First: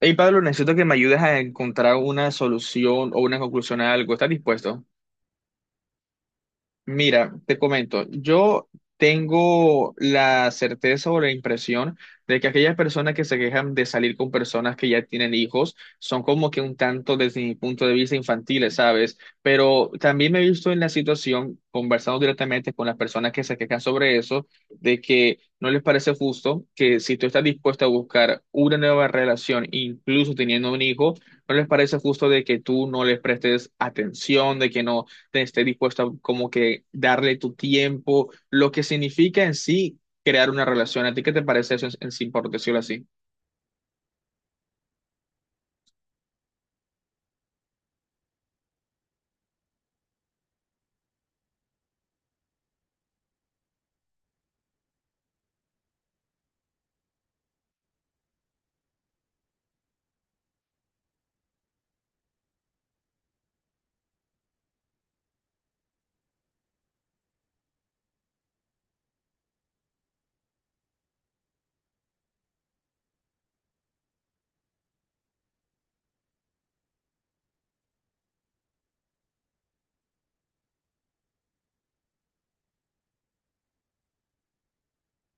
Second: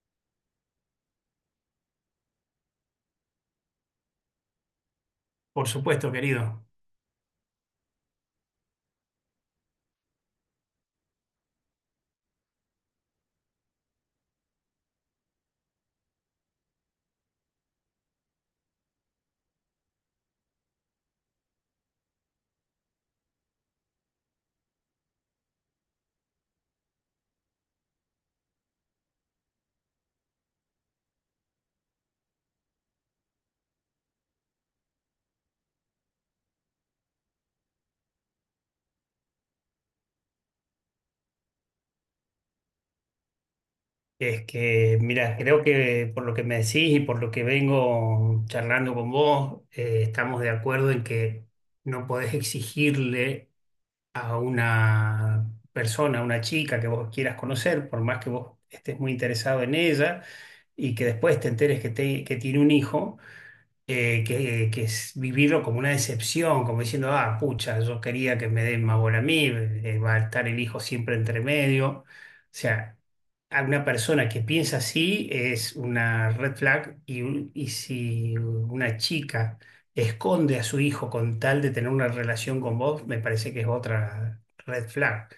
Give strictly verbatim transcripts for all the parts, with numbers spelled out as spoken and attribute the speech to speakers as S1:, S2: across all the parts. S1: Hey Pablo, necesito que me ayudes a encontrar una solución o una conclusión a algo. ¿Estás dispuesto?
S2: Por supuesto, querido.
S1: Mira, te comento, yo tengo la certeza o la impresión de que aquellas personas que se quejan de salir con personas que ya tienen hijos son como que un tanto desde mi punto de vista infantiles, ¿sabes? Pero también me he visto en la situación, conversando directamente con las personas que se quejan sobre eso, de que no les parece justo que si tú estás dispuesto a buscar una nueva relación, incluso teniendo un hijo, no les parece justo de que tú no les prestes atención, de que no estés dispuesto a como que darle tu tiempo, lo que significa en sí crear una relación. ¿A ti qué te parece eso en, en sí, por decirlo así?
S2: Es que, mira, creo que por lo que me decís y por lo que vengo charlando con vos, eh, estamos de acuerdo en que no podés exigirle a una persona, a una chica que vos quieras conocer, por más que vos estés muy interesado en ella y que después te enteres que, te- que tiene un hijo. eh, que, que es vivirlo como una decepción, como diciendo, ah, pucha, yo quería que me den más bola a mí, eh, va a estar el hijo siempre entre medio. O sea, a una persona que piensa así es una red flag y, un- y si una chica esconde a su hijo con tal de tener una relación con vos, me parece que es otra red flag.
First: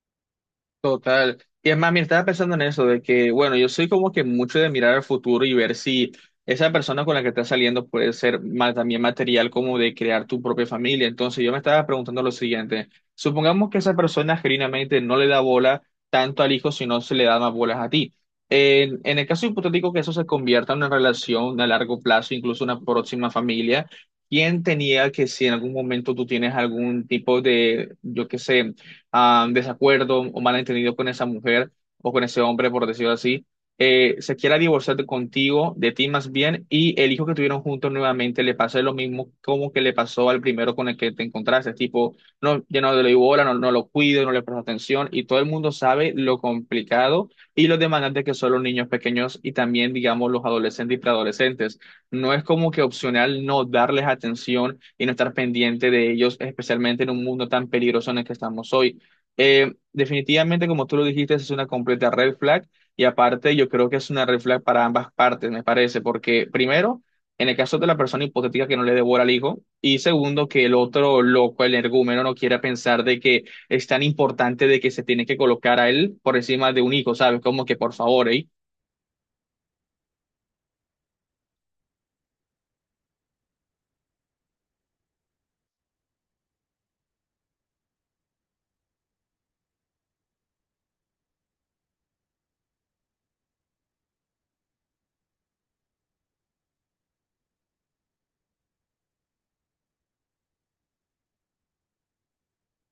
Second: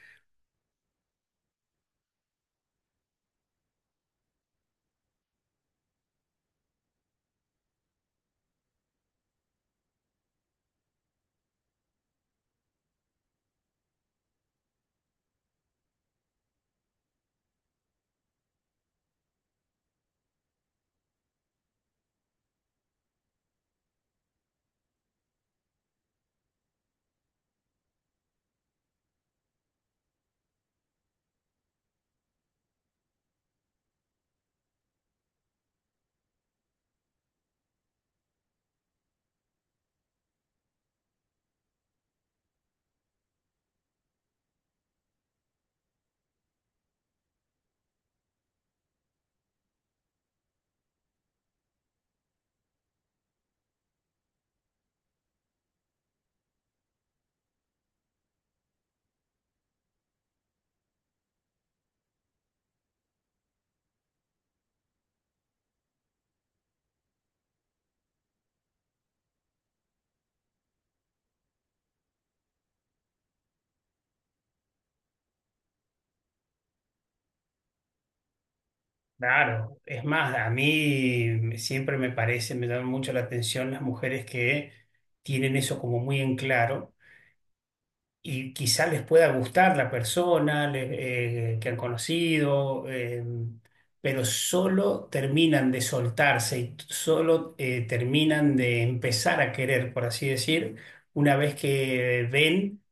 S1: Total. Y es más, mira, estaba pensando en eso, de que, bueno, yo soy como que mucho de mirar al futuro y ver si esa persona con la que estás saliendo puede ser ma- también material como de crear tu propia familia. Entonces yo me estaba preguntando lo siguiente, supongamos que esa persona genuinamente no le da bola tanto al hijo, sino se le da más bolas a ti. En, en el caso hipotético que eso se convierta en una relación a largo plazo, incluso una próxima familia, ¿quién tenía que si en algún momento tú tienes algún tipo de, yo qué sé, ah, desacuerdo o malentendido con esa mujer o con ese hombre, por decirlo así, eh, se quiera divorciar de contigo, de ti más bien, y el hijo que tuvieron juntos nuevamente le pase lo mismo como que le pasó al primero con el que te encontraste, tipo, no, ya no le doy bola, no, no lo cuido, no le presto atención, y todo el mundo sabe lo complicado y lo demandante que son los niños pequeños y también, digamos, los adolescentes y preadolescentes. No es como que opcional no darles atención y no estar pendiente de ellos, especialmente en un mundo tan peligroso en el que estamos hoy. Eh, definitivamente, como tú lo dijiste, es una completa red flag y aparte yo creo que es una red flag para ambas partes, me parece, porque primero, en el caso de la persona hipotética que no le devora al hijo y segundo, que el otro loco, el energúmeno, no quiera pensar de que es tan importante de que se tiene que colocar a él por encima de un hijo, ¿sabes? Como que por favor, ¿eh?
S2: Claro, es más, a mí me- siempre me parece, me llaman mucho la atención las mujeres que tienen eso como muy en claro y quizá les pueda gustar la persona le- eh, que han conocido, eh, pero solo terminan de soltarse y t- solo eh, terminan de empezar a querer, por así decir, una vez que ven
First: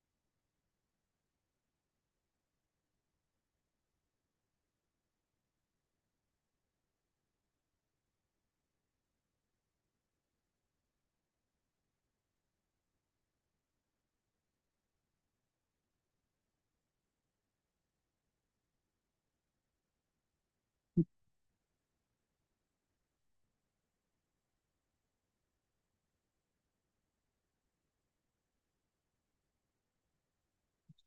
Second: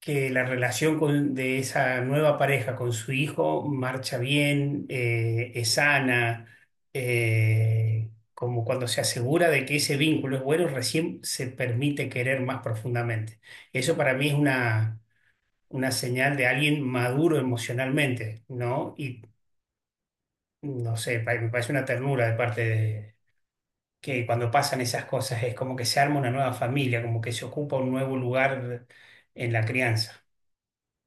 S2: que la relación con- de esa nueva pareja con su hijo marcha bien, eh, es sana. Eh, como cuando se asegura de que ese vínculo es bueno, recién se permite querer más profundamente. Eso para mí es una, una señal de alguien maduro emocionalmente, ¿no? Y no sé, pa- me parece una ternura de parte de que cuando pasan esas cosas es como que se arma una nueva familia, como que se ocupa un nuevo lugar en la crianza.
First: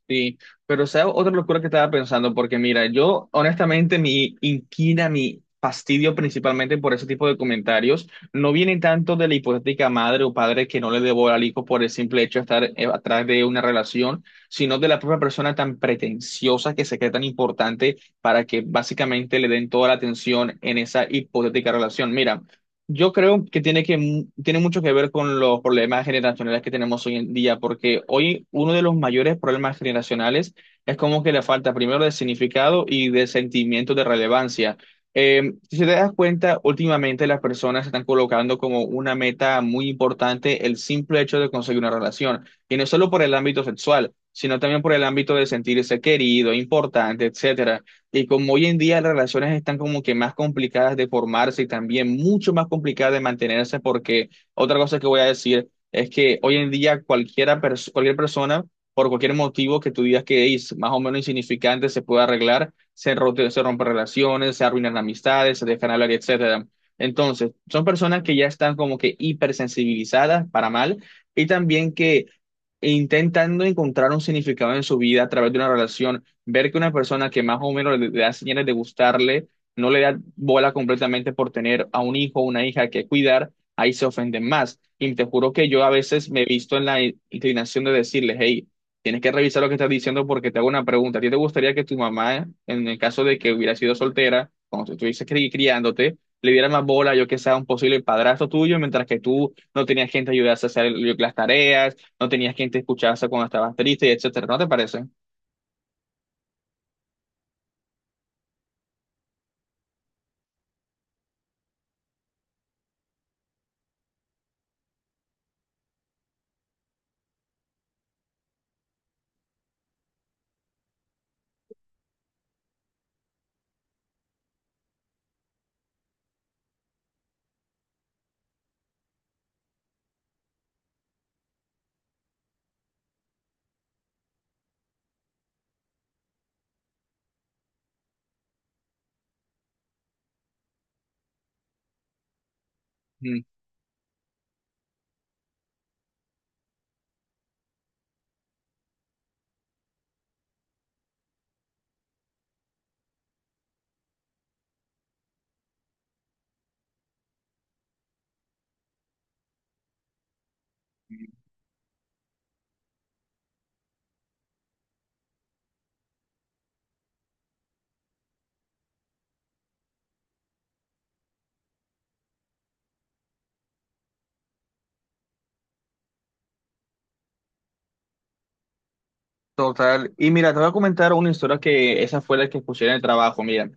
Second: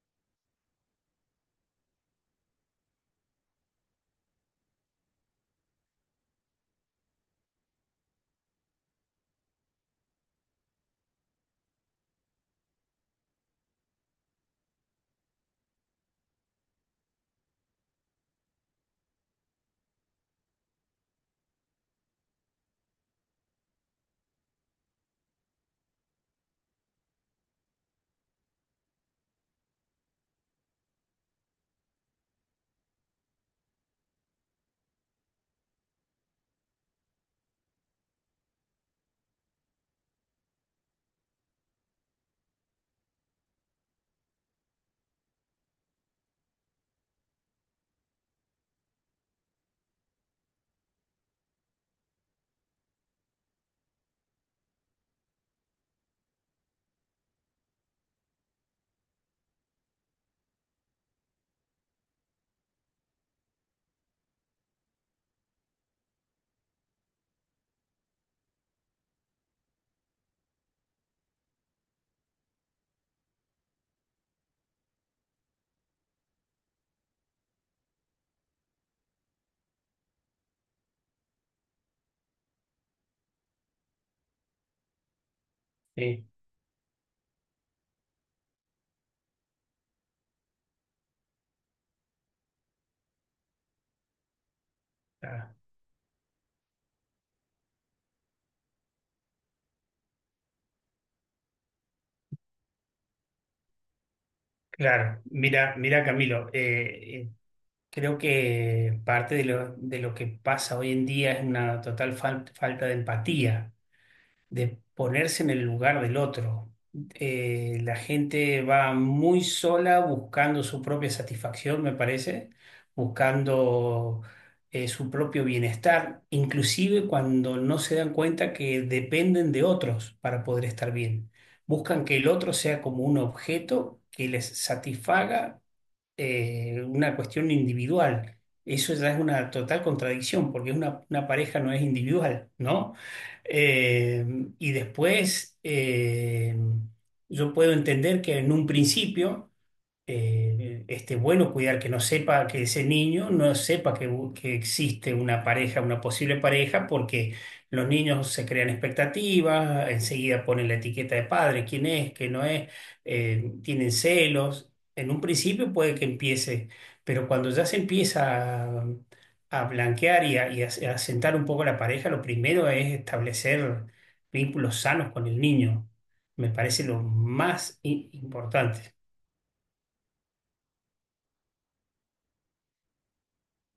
S1: Sí, pero sea otra locura que estaba pensando, porque mira, yo honestamente mi inquina, mi fastidio principalmente por ese tipo de comentarios, no viene tanto de la hipotética madre o padre que no le debo al hijo por el simple hecho de estar eh, atrás de una relación, sino de la propia persona tan pretenciosa que se cree tan importante para que básicamente le den toda la atención en esa hipotética relación. Mira, yo creo que tiene que tiene mucho que ver con los problemas generacionales que tenemos hoy en día, porque hoy uno de los mayores problemas generacionales es como que la falta primero de significado y de sentimiento de relevancia. Eh, si te das cuenta, últimamente las personas están colocando como una meta muy importante el simple hecho de conseguir una relación, y no solo por el ámbito sexual, sino también por el ámbito de sentirse querido, importante, etcétera. Y como hoy en día las relaciones están como que más complicadas de formarse y también mucho más complicadas de mantenerse, porque otra cosa que voy a decir es que hoy en día cualquiera pers- cualquier persona, por cualquier motivo que tú digas que es más o menos insignificante, se puede arreglar, se, rote- se rompen relaciones, se arruinan amistades, se dejan hablar, etcétera. Entonces, son personas que ya están como que hipersensibilizadas para mal y también que intentando encontrar un significado en su vida a través de una relación ver que una persona que más o menos le, le da señales de gustarle, no le da bola completamente por tener a un hijo o una hija que cuidar, ahí se ofenden más. Y te juro que yo a
S2: Sí,
S1: veces me he visto en la i- inclinación de decirles, hey, tienes que revisar lo que estás diciendo porque te hago una pregunta. ¿A ti te gustaría que tu mamá, en el caso de que hubiera sido soltera, cuando tú estuvieses
S2: ah,
S1: cri- criándote, le diera más bola, yo que sea un posible padrastro tuyo, mientras que tú no tenías gente que ayudase a hacer el- las tareas, no tenías gente que escucharse cuando estabas triste, etcétera? ¿No te parece?
S2: claro. Mira, mira, Camilo, eh, eh, creo que parte de lo, de lo que pasa hoy en día es una total fal- falta de empatía, de ponerse en el lugar del otro. Eh, la gente va muy sola buscando su propia satisfacción, me parece, buscando eh, su propio bienestar, inclusive cuando no se dan cuenta que dependen de otros para poder estar bien. Buscan que el otro sea como un objeto que les satisfaga, eh, una cuestión individual. Eso ya es una total contradicción, porque una, una pareja no es individual, ¿no? Eh, y después, eh, yo puedo entender que en un principio eh, esté bueno cuidar que no sepa, que ese niño no sepa que, u- que existe una pareja, una posible pareja, porque los niños se crean expectativas, enseguida ponen la etiqueta de padre, quién es, qué no es, eh, tienen celos. En un principio puede que empiece, pero cuando ya se empieza a, a blanquear y a, y a- a sentar un poco la pareja, lo primero es establecer vínculos sanos con el niño. Me parece lo más i- importante.
S1: Total. Y mira, te voy a comentar una historia que esa fue la que escuché en el trabajo. Mira,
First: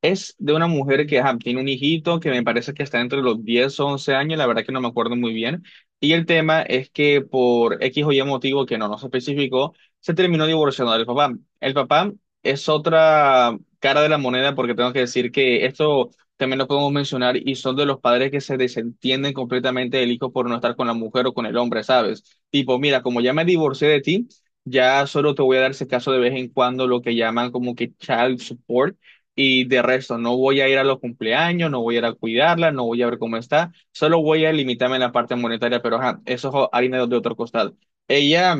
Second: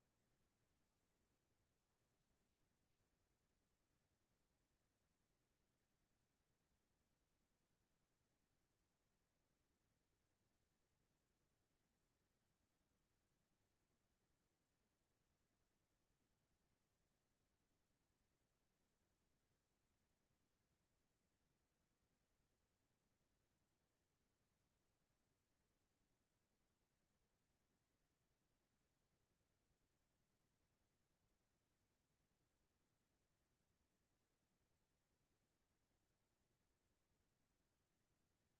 S1: es de una mujer que ajá, tiene un hijito que me parece que está entre los diez o once años, la verdad que no me acuerdo muy bien. Y el tema es que por X o Y motivo que no nos especificó, se terminó divorciando del papá. El papá es otra cara de la moneda porque tengo que decir que esto también lo podemos mencionar y son de los padres que se desentienden completamente del hijo por no estar con la mujer o con el hombre, ¿sabes? Tipo, mira, como ya me divorcié de ti. Ya solo te voy a dar ese caso de vez en cuando lo que llaman como que child support y de resto no voy a ir a los cumpleaños, no voy a ir a cuidarla, no voy a ver cómo está, solo voy a limitarme en la parte monetaria, pero ajá, eso es harina de otro costal. Ella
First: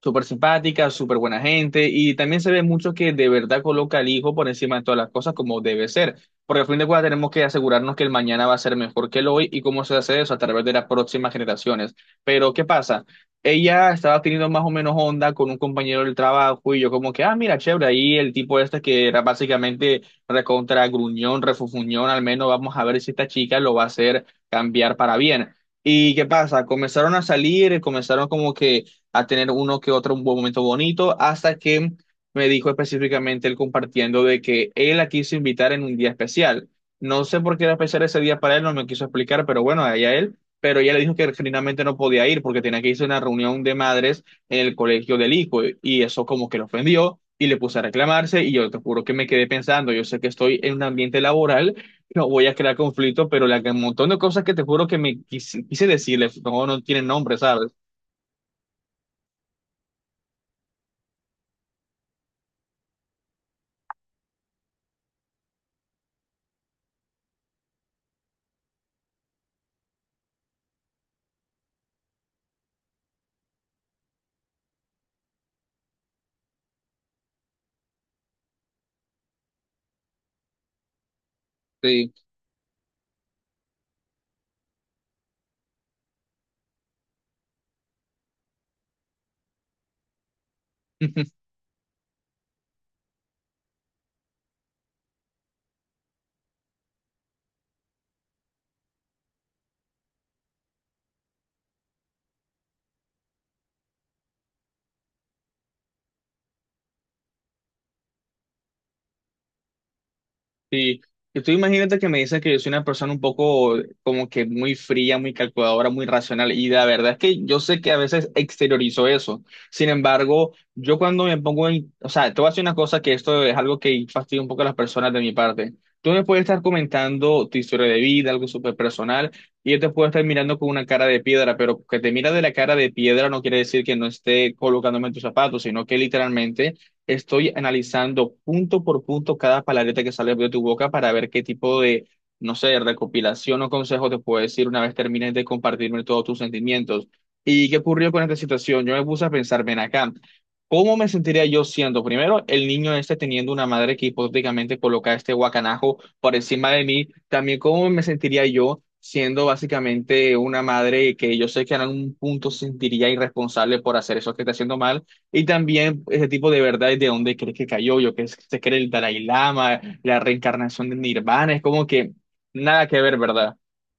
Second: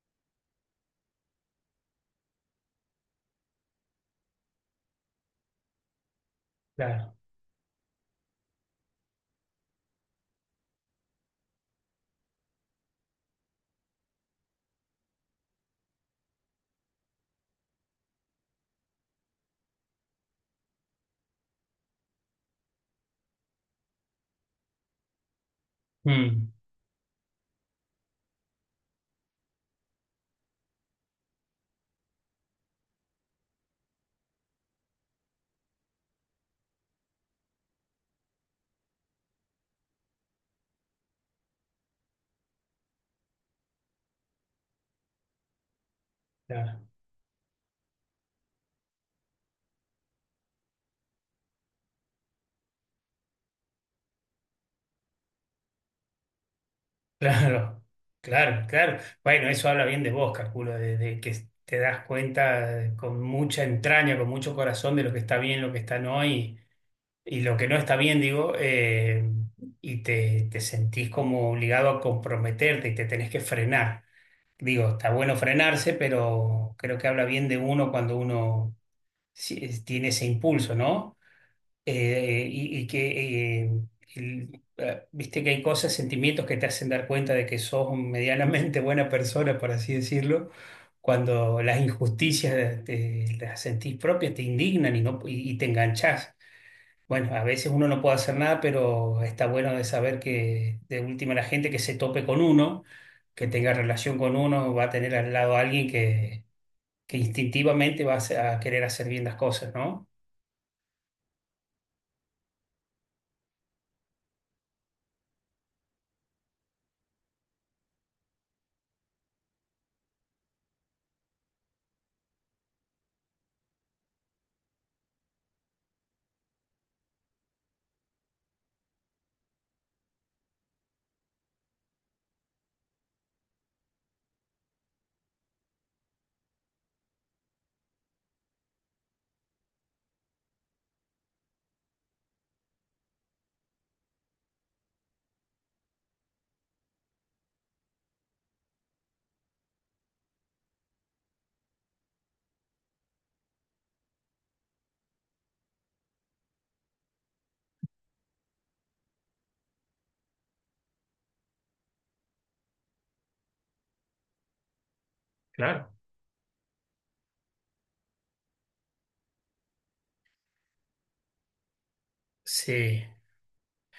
S1: súper simpática, súper buena gente y también se ve mucho que de verdad coloca al hijo por encima de todas las cosas como debe ser, porque al fin de cuentas
S2: Claro.
S1: tenemos que asegurarnos que el mañana va a ser mejor que el hoy y cómo se hace eso a través de las próximas generaciones. Pero ¿qué pasa? Ella estaba teniendo más o menos onda con un compañero del trabajo y yo como que, ah, mira, chévere, ahí el tipo este que era básicamente recontra gruñón, refufuñón, al menos vamos a ver si esta chica lo va a hacer cambiar para bien. ¿Y qué
S2: Mm,
S1: pasa? Comenzaron a salir, comenzaron como que a tener uno que otro un buen momento bonito, hasta que me dijo específicamente él compartiendo de que él la quiso invitar en un día especial. No sé por qué era especial ese día para él, no me quiso explicar, pero bueno, allá él. Pero ella le dijo que genuinamente no podía ir porque tenía que irse a una reunión de madres en el colegio del hijo y eso como que lo
S2: claro,
S1: ofendió y le puse a reclamarse y yo te juro que me quedé pensando, yo sé que estoy en un ambiente laboral, no voy a crear conflicto, pero la, un montón de cosas que te juro que me quise, quise decirle, no, no tienen nombre, ¿sabes?
S2: claro, claro, claro. Bueno, eso habla bien de vos, calculo, de, de que te das cuenta con mucha entraña, con mucho corazón de lo que está bien, lo que está no y, y lo que no está bien, digo, eh, y te, te sentís como obligado a comprometerte y te tenés que frenar. Digo, está bueno frenarse, pero creo que habla bien de uno cuando uno sí, tiene ese impulso, ¿no?
S1: Sí.
S2: eh, y, y que, eh, el- eh, Viste que hay cosas, sentimientos que te hacen dar cuenta de que sos medianamente buena persona, por así decirlo, cuando las injusticias te- las sentís propias, te indignan y, no, y, y te enganchás. Bueno, a veces uno no puede hacer nada, pero está bueno de saber que de última la gente que se tope con uno, que tenga relación con uno, va a tener al lado a alguien que, que instintivamente va a, hacer- a querer hacer bien las cosas, ¿no?
S1: Sí, y tú imagínate que me dices que yo soy una persona un poco como que muy fría, muy calculadora, muy racional, y la verdad es que yo sé que a veces exteriorizo eso. Sin embargo, yo cuando me pongo en, o sea, te voy a decir una cosa que esto es algo que fastidia un poco a las personas de mi parte. Tú me puedes estar comentando tu historia de vida, algo súper personal, y yo te puedo estar mirando con una cara de piedra, pero que te mira de la cara de piedra no quiere decir que no esté colocándome en tus zapatos, sino que literalmente estoy analizando punto por punto cada palabrita que sale de tu boca para ver qué tipo de, no sé, recopilación o consejo te puedo decir una vez termines de compartirme todos tus sentimientos. ¿Y qué ocurrió con esta situación? Yo me puse a pensar, ven acá, ¿cómo me sentiría yo siendo, primero, el niño este teniendo una madre que hipotéticamente coloca este guacanajo por encima de mí? También, ¿cómo me sentiría yo siendo básicamente una madre que yo sé que en algún punto sentiría irresponsable por hacer eso que está haciendo mal? Y
S2: Claro.
S1: también ese tipo de verdades de dónde crees que cayó, yo que es- se cree el Dalai Lama, la reencarnación de Nirvana, es como que nada que
S2: Sí.
S1: ver, ¿verdad?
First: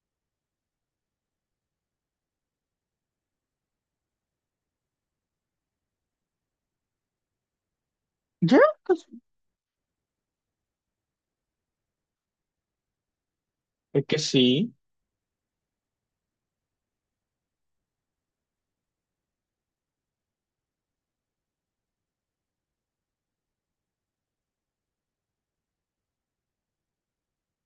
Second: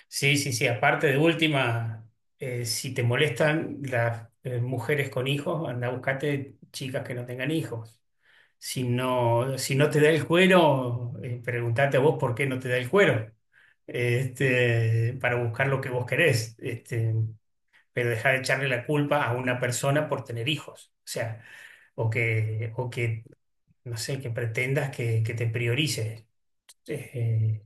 S2: Sí, sí, sí. Aparte de última, eh, si te molestan las eh, mujeres con hijos, anda a buscarte chicas que no tengan hijos.
S1: Ya,
S2: Si
S1: pues,
S2: no, si no te da el cuero, eh, preguntate a vos por qué no te da el cuero.
S1: es que sí.
S2: Este, para buscar lo que vos querés. Este, pero dejar de echarle la culpa a una persona por tener hijos. O sea, o que, o que, no sé, que pretendas que, que te priorice. eh,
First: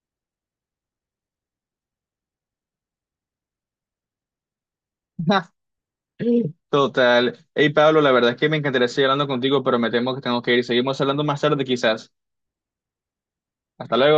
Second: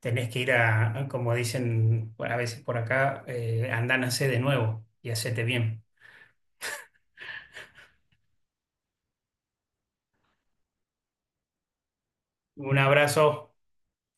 S2: Tenés que ir a, a, como dicen a veces por acá, eh, andánase de nuevo y hacete bien.
S1: Total. Hey, Pablo, la verdad es que me encantaría seguir hablando contigo, pero me temo que tengo que ir. Seguimos hablando más tarde, quizás.
S2: Un abrazo.
S1: Hasta luego.